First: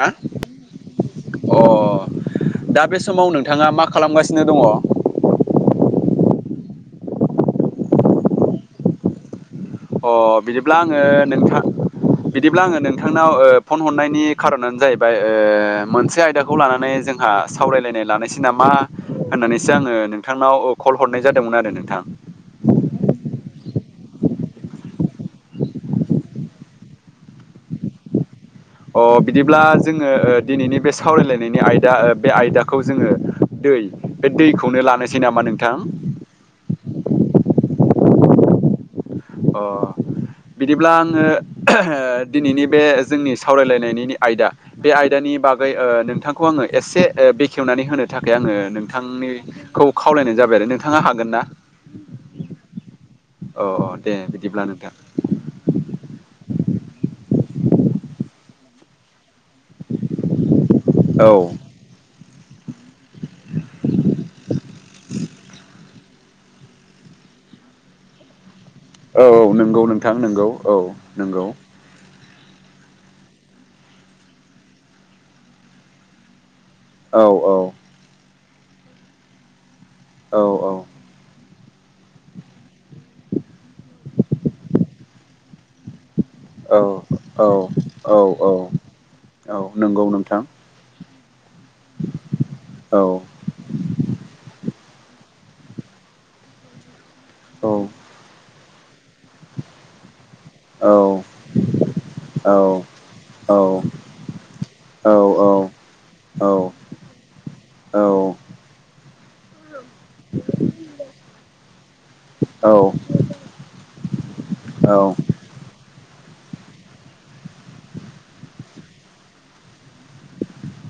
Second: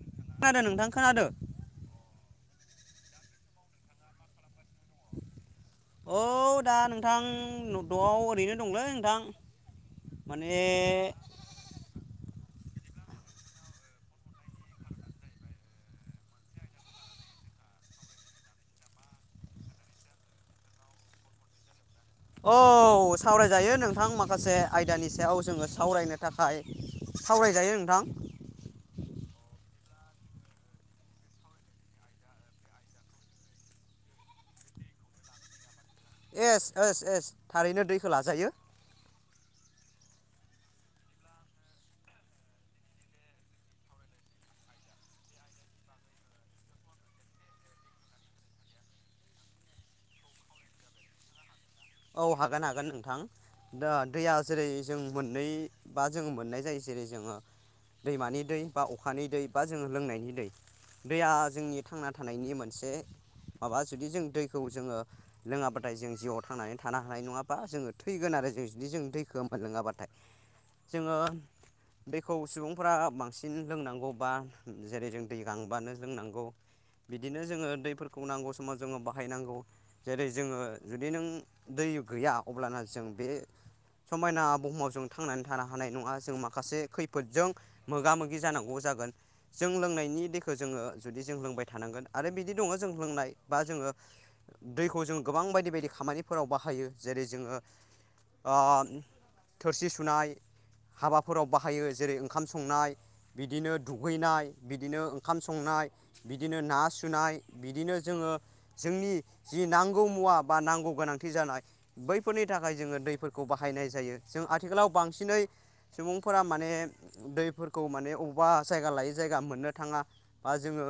हा खोनादों नोंथां खोनादों अ दा बे समाव नोंथाङा मा खालामगासिनो दङ? औ दा नोंथां न'आव ओरैनो दंलै नोंथां। अ माने बिदिब्ला आङो नोंथां बिदिब्ला आङो नों थांनाव फन हरनायनि खारनानो जाहैबाय मोनसे आयदाखौ लानानै जोंहा सावरायलायनाय लानायसै नामा होननानैसो आङो नोंथांनाव कल हरनाय जादोंमोन आरो नोंथां औ सावरायजायो नोंथां माखासे आयदानि सायाव जोङो सावरायनो थाखाय सावरायजायो नोंथां अ बिदिब्ला जोङो दिनैनि बे सावरायलायनायनि आयदा बे आयदाखौ जोङो दै बे दैखौनो लानोसै नामा नोंथां? एस एस एस थारैनो दैखौ लाजायो। ओ बिदिब्ला आङो दिनैनि बे जोंनि सावरायलायनायनि आयदा बे आयदानि नि बागै नोंथांखौ आङो एसे बेखेवनानै होनो थाखाय आङो नोंथांनिखौ खावलायनाय जाबाय आरो नोंथाङा हागोन ना? औ हागोन- हागोन नों -थां अ दा दे दैया बिदिब्ला जेरै नोंथां जों मोननै बा जों मोननाय जायो जेरै जोङो दैमानि दै बा अखानि दै बा जोङो लोंनायनि दै औ दैया औ जोंनि थांना थानायनि मोन -से माबा जुदि जों दैखौ जोङो लोङाबाथाय जों जिउआव थांनानै थानो हानाय नङाबा जोङो थैगोन आरो जों जुदि जों औ दैखौ नंगौ मोनलोङाबाथाय नोंथां नंगौ औ जोङो नंगौ। दैखौ सुबुंफोरा बांसिन लोंनांगौ बा जेरै जों दै गांबानो लोंनांगौ औ बिदिनो औ जोङो दैफोरखौ नांगौ समाव जोङो बाहायनांगौ जेरै औ जोङो जुदि नों दै गैया अब्लाना जों बे समायना बुहुमाव जों थांनानै थानो हानाय नङा जों माखासे औ खैफोदजों मोगा औ मोगि औ जानांगौ जागोन औ जों नंगौ लोंनायनि नोंथां जोङो जुदि जों लोंबाय थानांगोन आरो बिदि दङ जों औ लोंनाय बा जोङो दैखौ जों गोबां बायदि बायदि खामानिफोराव बाहायो जेरै जोङो औ ओ थोरसि सुनाय औ हाबाफोराव बाहायो जेरै ओंखाम औ संनाय औ बिदिनो दुगैनाय बिदिनो औ ओंखाम संनाय बिदिनो ना सुनाय बिदिनो जोङो जोंनि जि नांगौ मुवा बा नांगौ गोनां थि जानाय बैफोरनि थाखाय जोङो दैफोरखौ बाहायनाय जायो जों आथिखालाव औ बांसिनै ज फोर माने दैफोरखौ माने अबेबा जायगा लायै जायगा मोननो थाङा बा जोङो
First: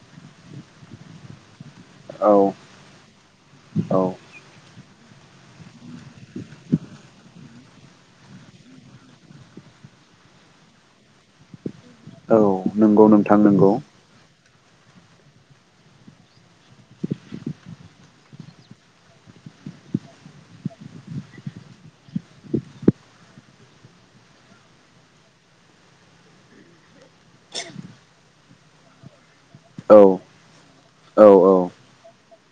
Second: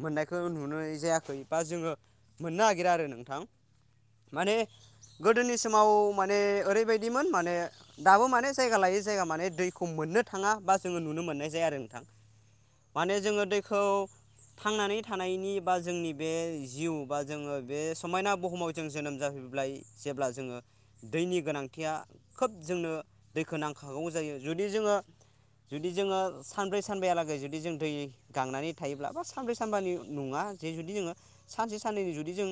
मोननायखौ नुनाय जायाखै बा जोङो औ मोननो नागिरा आरो नोंथां औ माने गोदोनि समाव माने ओरैबायदिमोन माने दाबो माने जायगा लायै जायगा माने दैखौ मोननो थाङा बा जोङो नुनो मोननाय जाया आरो नोंथां औ नंगौ माने नोंथां जोङो नंगौ दैखौ थांनानै थानायनि बा जोंनि बे जिउ बा जोङो बे समायना बुहुमाव जों जोनोम जाफै जेब्ला जोङो दैनि गोनांथिया खोब जोंनो दैखौ नांखागौ जायो ज जुदि जोङो जुदि जोङो सानब्रै सानबायालागै जुदि जों दै गांनानै थायोब्ला बा सानब्रै सानबानि औ नङा जे जुदि जोङो औ औ सानसे साननैनि जुदि जों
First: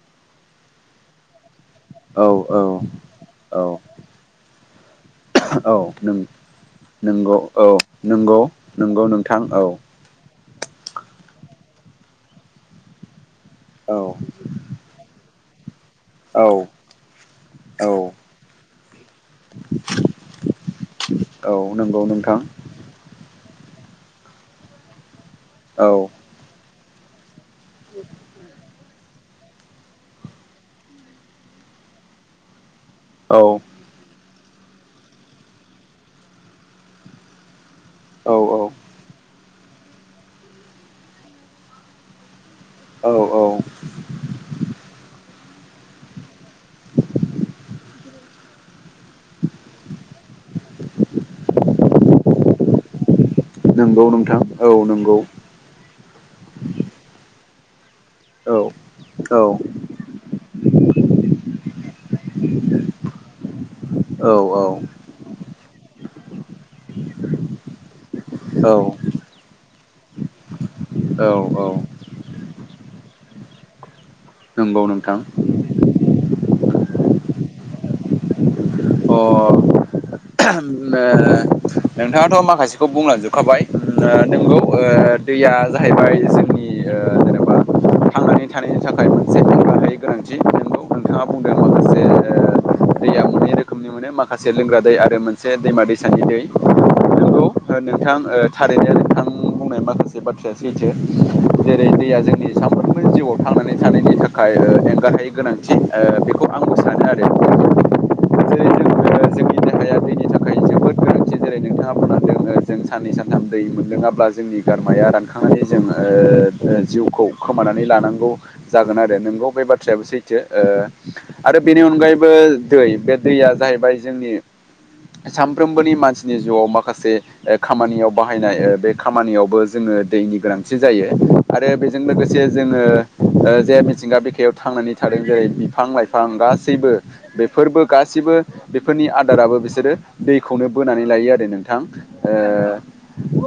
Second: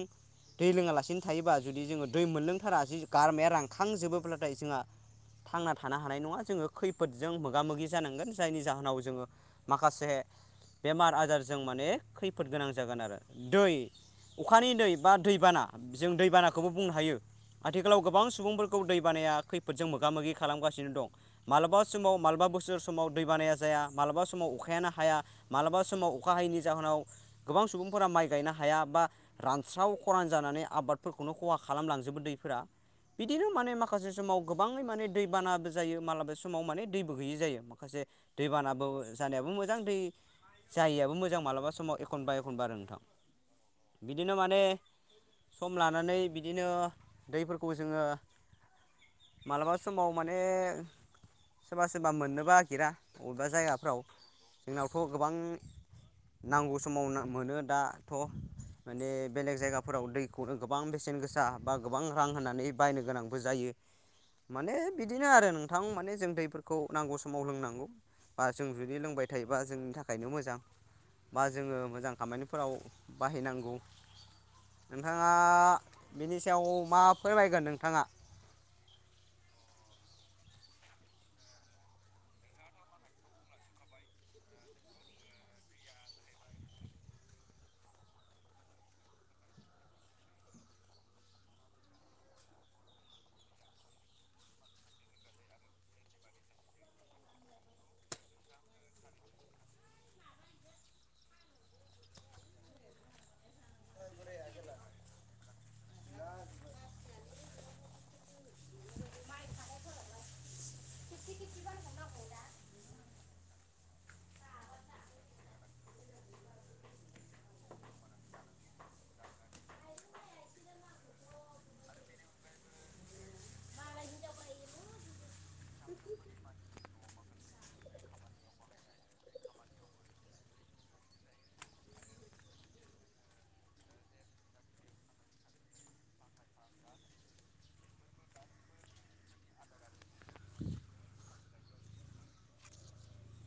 दै लोङालासिनो थायोबा जुदि जोङो दै औ मोनलोंथारा जि गारमाया औ रानखांजोबोब्लाथाय जोंहा थांना औ थानो हानाय नों नङा जोङो खैफोदजों नंगौ मोगा औ मोगि जानांगोन नंगौ जायनि जाहोनाव नंगौ जोङो नोंथां औ माखासे बेमार आजारजों माने खैफोद गोनां जागोन आरो दै औ अखानि दै बा दैबाना जों औ दैबानाखौबो बुंनो हायो औ आथिखालाव गोबां सुबुंफोरखौ दै बानाया खैफोदजों मोगा मोगि खालामगासिनो दं औ मालाबा नंगौ समाव नोंथां मालाबा बोसोर समाव दै बानाया जाया माबलाबा समाव अखायानो हाया माबलाबा औ समाव अखा हायैनि जाहोनाव गोबां सुबुंफोरा माइ गायनो हाया बा रानस्राव खरान जानानै आबादफोरखौ बेखौनो खहा खालामलांजोबो दैफोरा औ बिदिनो माने माखासे समाव गोबाङै माने दैबानाबो जायो मालाबा समाव माने दैबो गैयि जायो माखासे औ दैबानाबो जानायाबो मोजां दै जाययाबो मोजां मालाबा समाव एखनबा एखनबा आरो नोंथां औ बिदिनो माने सम लानानै बिदिनो दैफोरखौ जोङो मालाबा समाव माने सोरबा सोरबा मोननोबो नगिरा एा जायगाफ्राव नंगौ नोंथां औ जोंनावथ' नंगौ गोबां नांगौ समाव मोनो दाथ' औ माने औ बेलेग जायगाफोराव दै खौनो गोबां बेसेन गोसा बा गोबां रां होनानै बायनो गोनांबो जायो माने औ बिदिनो आरो नोंथां माने जों दैफोरखौ नांगौ समाव लोंनांगौ बा जों जुदि लोंबाय थायोबा जोंनि थाखायनो मोजां औ बा औ जोङो मोजां खामानिफोराव बाहायनांगौ नोंगौ नोंथां। बेनि सायाव मा फोरमायगोन नोंथाङा अ नोंथाङाथ माखासेखौ बुंलजोबखाबाय नंगौ दैया जाहैबाय जोंनि जेनेबा थांनानै थानायनि थाखाय मोनसे थंगा हायै गोनांथि दंबावो नोंथाङा बुंदों माखासे दैया मोनै रोखोमनि मोनो माखासे लोंग्रा दै आरो मोनसे दैमा दैसानि दै [inaudible] नोंगौ नोंथां थारैनो नोंथां माखासे बाथ्राया सैथो जेरै दैया जोंनि सामफ्रोमबो जिउआव थांनानै थानायनि थाखाय एंगाहायै गोनांथि बेखौ आंबो सानो आरो जेरै जों [inaudible] जोंनि देहाया दैनि थाखाय जोबोद गोनांथि जेरै नोंथाङा बुंना ज जों साननै सानथाम दै मोनलोङाब्ला जोंनि गारमाया रानखांनानै जों जिउखौ खोमानानै लानांगौ जागोन आरो नोंगौ बे बाथ्रायाबो सैथो आरो बेनि अनगायैबो दै बे दैया जाहैबाय जोंनि सानफ्रोमबोनि मानसि नि जिउआव माखासे खामानियाव बाहायनाय बे खामानियावबो जोङो दैनि गोनांथि जायो आरो बेजों लोगोसे जोङो जे मिथिंगा बिखायाव थांनानै थादों जेरै बिफां लाइफां गास बेफोरबो गसिबो बेफोरनि आदाराबो बिसोरो दैखौनो ब होननानै लायो आरो नोंथां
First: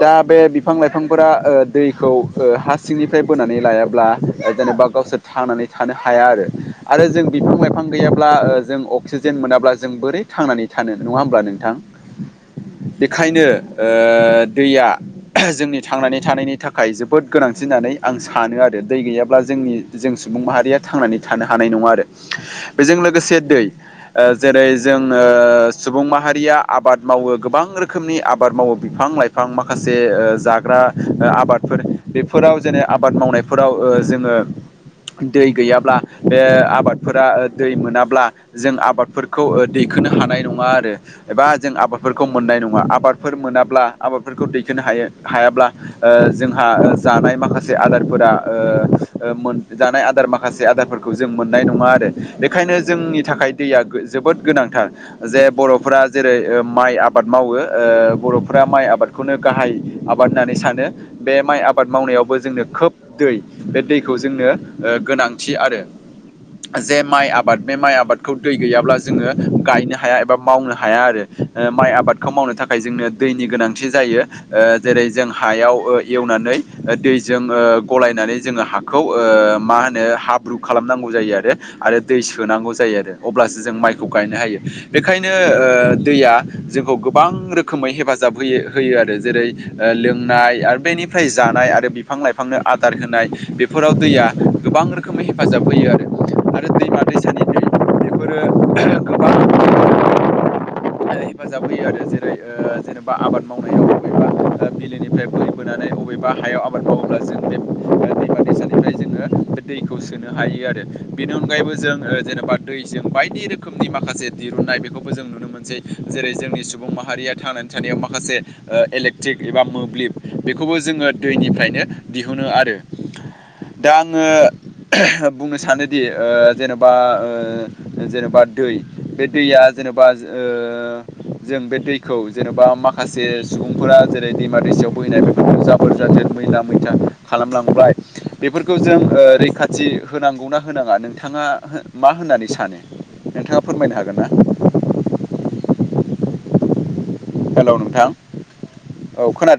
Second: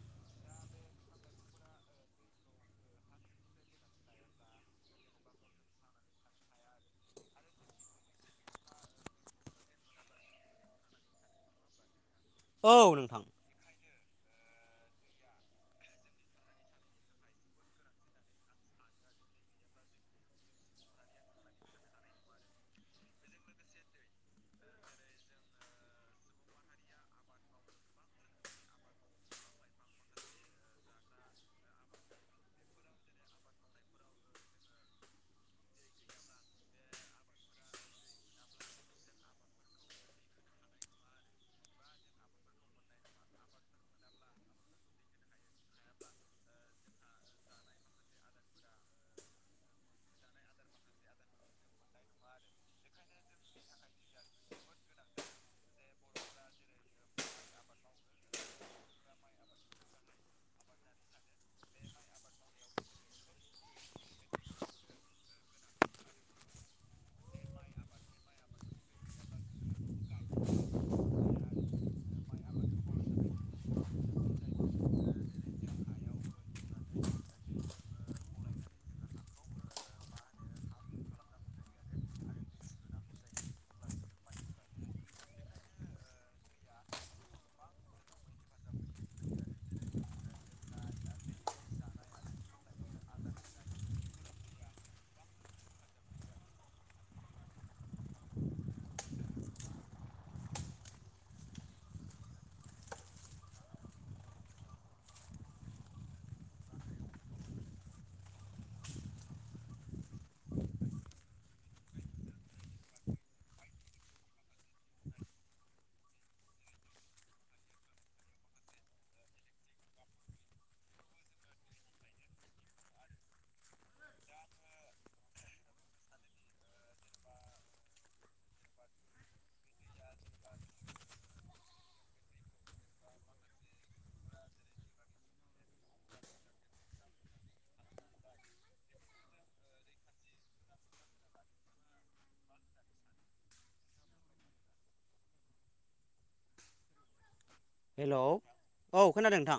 दा बे बिफां लाइफांफोरा दैखौ हा सिंनिफ्राय बोनानै लायाब्ला जेनेबा गावसोर थांनानै थानो हाया आरो आरो जों बिफां लाइफां गैयाब्ला जों अक्सिजेन मोनाब्ला जों बोरै थांनानै थानो नङा होमब्ला नोंथां औ नोंथां बेखायनो दैया जोंनि थांनानै थानायनि थाखाय जोबोद गोनांसिन होननानै आं सानो आरो दै गैाब्ला जों सुबुं माहारिया थांनानै थानो हानाय ना आरो बेजों लोगोसे दै जेरै जोंङनो सुबुं माहारिया आबाद मावो गोबां रोखोमनि आबाद मावो बिफां लाइफां माखासे जाग्रा आबादफोर बेफोराव जेने आबाद मावनायफोराव जोंङो दै गैयाब्ला बे आबादफोरा दै मोनाब्ला जों आबादफोरखौ दै खो हानाय नङा आरो एबा जों आबाद फोरखौ मोननाय नङा आबादफोर मोनाब्ला आबादफोरखौ दैखोनो हायो हायाब्ला जोंहा जानाय माखासे आदारफोरा मोन जानाय आदार माखासे आदारफोरखौ जों मोननाय नङा बेखायनो जोंनि थाखाय दैया जोबोद गोनांथार जे बर'फोरा जेरै माइ आबाद मावो बर'फोरा माइ आबादखौनो गाहाय आबाद होननानै सानो बे माइ आबाद आबाद मावनायावबो जोंनो खोब दै बे दैखौ जोंनो गोनांथि आरो जे माइ आबाद बे माइ आबादखौ दै गैयाब्ला जोङो गायनो हाया एबा मावनो हाया आरो माइ आबादखौ मावनो थाखाय जोंनो दैनि गोनांथि जायो जेरै जों हायाव एवनानै दैजों गलायनानै जोंङो हाखौ मा होनो हाब्रु खालामनांगौ जायो आरो आरो दै सोनांगौ जायो आरो अब्लासो जों माइखौ गायनो हायो बेखायनो दैया जोंखौ गोबां रोखोमै हेफाजाब होयो होयो आरो जेरै लोंनाय आरो बेनिफ्राय जानाय आरो बिफां लाइफांनो आदार होनाय बेफोराव दैया गोबां रोखोमै हेफाजाब होयो आरो आरो दैमा दैसानिफ्राय बेफोरो गोबां हेफाजाब होयो आरो जेरै जेनेबा आबाद मावनायाव बबेबा बिलोनिफ्राय बोहै बोनानै बबेबा हायाव आबाद मावोब्ला जों बे दैमा दैसानिफ्राय जोंङो बे दैखौ सोनो हायो आरो बेनि अनगायैबो जों जेनेबा दैजों बायदि रोखोमनि माखासे दिरुननाय बेखौबो जों नुनो मोनो जेरै जोंनि सुबुं माहारिया थांनानै थानायाव माखासे इलेक्ट्रिक एबा मोब्लिब बेखौ खौबो जोङो दैनिफ्रायनो दिहुनो आरो दा आंङो बुंनो सानोदि जेनेबा जेनेबा दै बे दैया जेनेबा जों बे दैखौ जेनेबा माखासे सुबुंफोरा जेरै दैमा दैसायाव फोैनाय बेफोरखौ जाबोर जा [unintelligible] मैला मैथा खालामलांबाय बेफोरखौ जों ओ रैखाथि होनांगौना होनाङा नों थाङा मा होननानै सानो नोंथाङा फोरमायनो हागोन ना? [inaudible] हेलौ औ खोनादों नोंथां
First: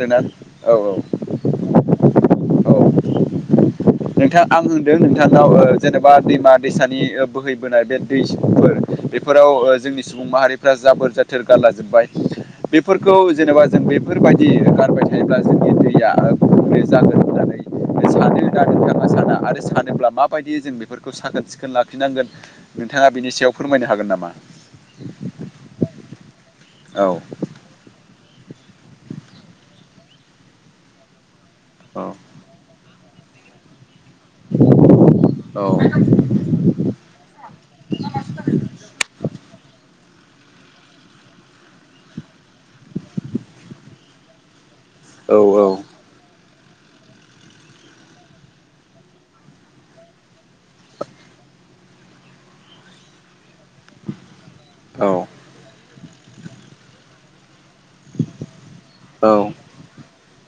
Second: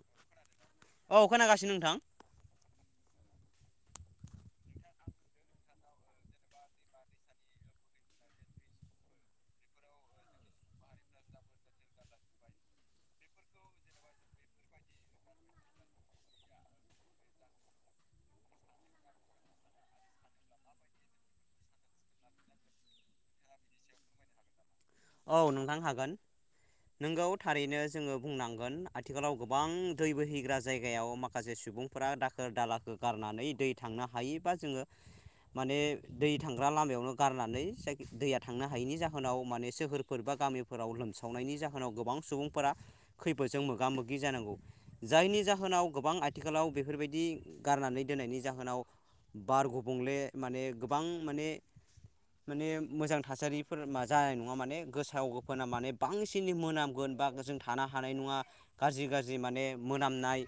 औ खोनागासिनो नोंथां [inaudible] औ नोंथां आं होनदों नोंथांनाव जेनेबा दैमा दैसानि बोहैबोनाय बे दैफोर बेफोराव जोंनि सुबुं माहारिफ्रा जाबोर जाथोर गारलाजोबबाय। बेफोरखौ जेनेबा जों बेफोरबायदि गारबाय थायोब्ला जोंनि दैया गुबुंले जागोन होननानै सानो ना नोंथाङा साना आरो सानोब्ला माबायदि जों बेफोरखौ साखोन सिखोन लाखिनांगोन नोंथां नोंथाङा बिनि सायाव फोरमायनो हागोन नामा? औ नोंथां हागोन औ नोंगौ थारैनो जोङो बुंनांगोन आथिखालाव गोबां दै बोहैग्रा जायगायाव माखासे सुबुंफोरा औ दाखोर दालाखौ गारनानै दै थांनो हायो बा जोङो औ माने दै थांग्रा लामायावनो गारनानै जाय दैया थांनो हायिनि जाहोनाव माने सो फोरफोर बा गामिफोराव लोमसावनायनि जाहोनाव गोबां सुबुंफोरा खैफोदजों मोगा मोगि जानांगौ। जायनि जाहोनाव गोबां आथिखालाव बेफोरबायदि गारनानै दोननायनि जाहोनाव बार गुबुंले माने गोबां माने माने मोजां थासारि फोर मा जानाय नङा माने औ गोसाव गोफोना माने बांसिन मोनामगोन बा जों थानो हानाय नङा गाज्रि गाज्रि माने मोनामनाय।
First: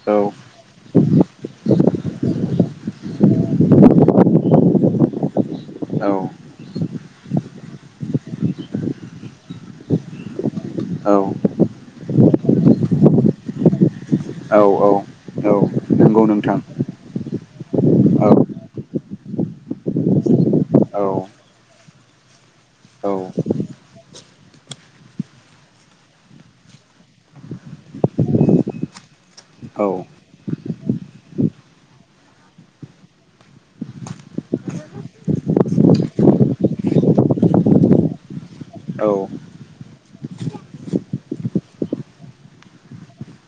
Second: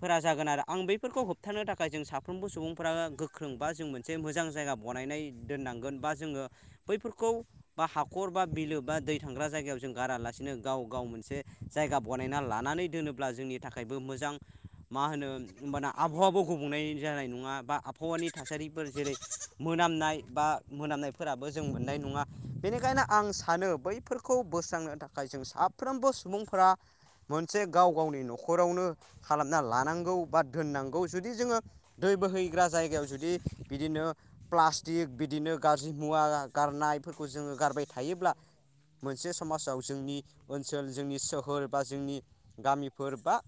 फोरा जागोन आरो आं बैफोरखौ होबथानो थाखाय जों साफ्रोमबो सुबुंफोरा गोख्रों बा जों मोनसे मोजां जायगा। बनायनाय दोननांगोन बा जोङो बैफोरखौ बा हाखर बा बिलो बा दै थांग्रा जों गारालासिनो गाव गाव मोनसे जायगा बनायना लानानै दोनोब्ला जोंनि थाखाय मोजां औ औ मा होनो औ होमबाना नंगौ आबहावाबो नोंथां गुबुंनाय जानाय नङा बा आबहावानि औ थासारिफोर जेरै मोनामनाय बा औ मोनामनायफोराबो जों मोननाय नङा। बेनिखायनो आं सानो बैफोरखौ खौ बोस्रांनो थाखाय जों साफ्रोमबो सुबुंफोरा मोनसे गाव गावनि न'खरावनो खालामना लानांगौ बा दोननांगौ जुदि जोङो दै बोहैग्रा जायगायाव जुदि बिदिनो प्लास्टिक बिदिनो ग्राजि मुवा गारनायफोरखौ जोङो गारबाय थायोब्ला मोनसे समाव जोंनि ओनसोल जोंनि सोहोर बा जोंनि गामिफोर बा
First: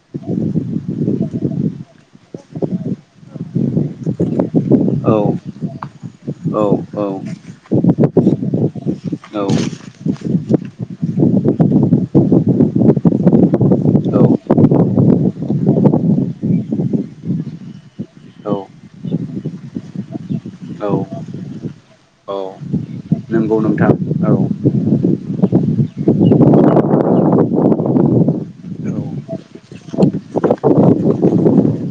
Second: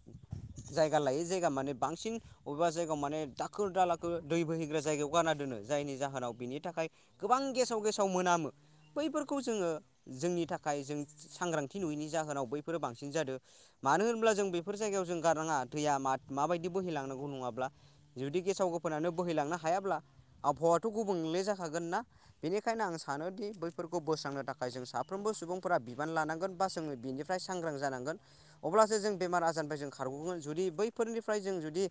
जायगा लायो जायगा माने बांसिन अबेबा जायगायाव माने दाखोर दालाखो दै बोहैग्रा जायगायाव गारना दोनो। जायनि जाहोनाव बिनि थाखाय गोबां औ-औ-औ-औ-औ-औ-औ-औ-औ-औ-औ गेसाव गेसाव मोनामो। बैफोरखौ जोङो जोंनि थाखाय जों सांग्रांथि नुयैनि जाहोनाव बैफोरो बांसिन जादों म मानो होनोब्ला जों बेफोर जायगायाव जों गारनाङा दैया माबायदि बोहैलांनांगौ नङाब्ला जुदि गेसाव गोफाना नो बोहैलांनो हायाब्ला आबहावाथ' गुबुंले जाखागोन ना बेनिखायनो आं सानोदि नंगौ बै नोंथां खौ औ बोस्रांनो थाखाय जों साफ्रोमबो सुबुंफोरा बिबान लानांगोन बा जों बेनिफ्राय सांग्रां जानांगोन अब्ला अब्लासो जों बेमार आजारनिफ्राय जों खारग'गोन जुदि बैफोरनिफ्राय जों जुदि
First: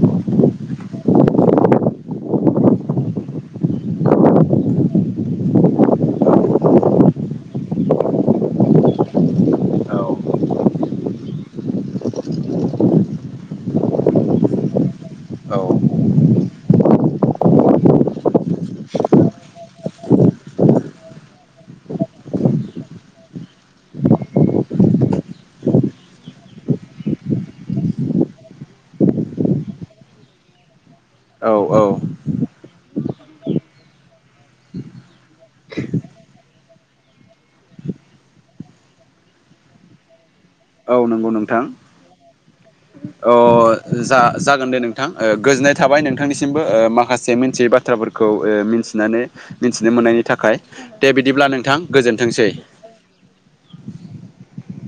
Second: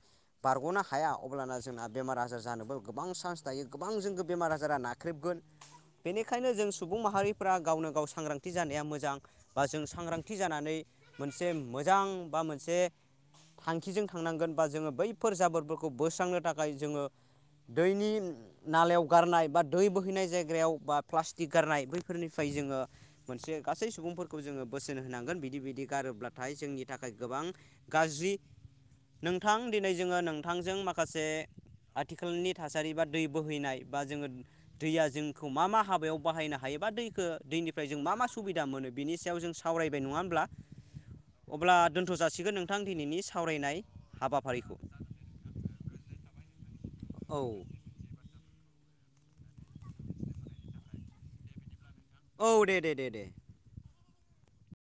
बारग'नो हाया अब्लाना जोंना बेमार आजार जानोबो गोबां चान्स थायो गोबां जोंखौ बेमार आजारा नाख्रेबगोन बेनिखायनो जों सुबुं माहारिफ्रा गावनो गाव सांग्रांथि जानाया मोजां बा जों सांग्रांथि जानानै मोनसे मोजां बा मोनसे थांखिजों थांनांगोन बा जोङो बैफोर जाबोरदफोरखौ बोस्रांनो थाखाय जोङो दैनि नालायाव गारनाय बा दै बोहैनाय जायगायाव बा प्लास्टिक गारनाय बैफोरनिफ्राय जोङो मोनसे गासै सुबुंफोरखौ जोङो बोसोन होनांगोन बिदि बिदि गारोब्ला नाथाय जोंनि थाखाय गोबां गाज्रि नोंथां दिनै जोङो नोंथांजों माखासे औ-औ-औ-औ आथिखालनि थासारि बा दै बोहैनाय बा जोङो दैया जोंखौ मा मा हाबायाव बाहायनो हायोबा दैखौ दैनिफ्राय जों मा मा सुबिदा मोनो बिनि सायाव जों सावरायबाय नङा होमब्ला नंगौ नोंथां अब्ला दोनथ' जासिगोन नोंथां दिनैनि अ सावरायनाय जा-जागोन हाबाफारिखौ दे नोंथां गोजोननाय थाबाय नोंथांनिसिम ओ माखासे औ मिथियै बाथ्राफोरखौ ओ मिथि मिथिनानै मिथिनो मोननायनि थाखाय दे बिदिब्ला नोंथां औ गोजोनथोंसै दे दे दे दे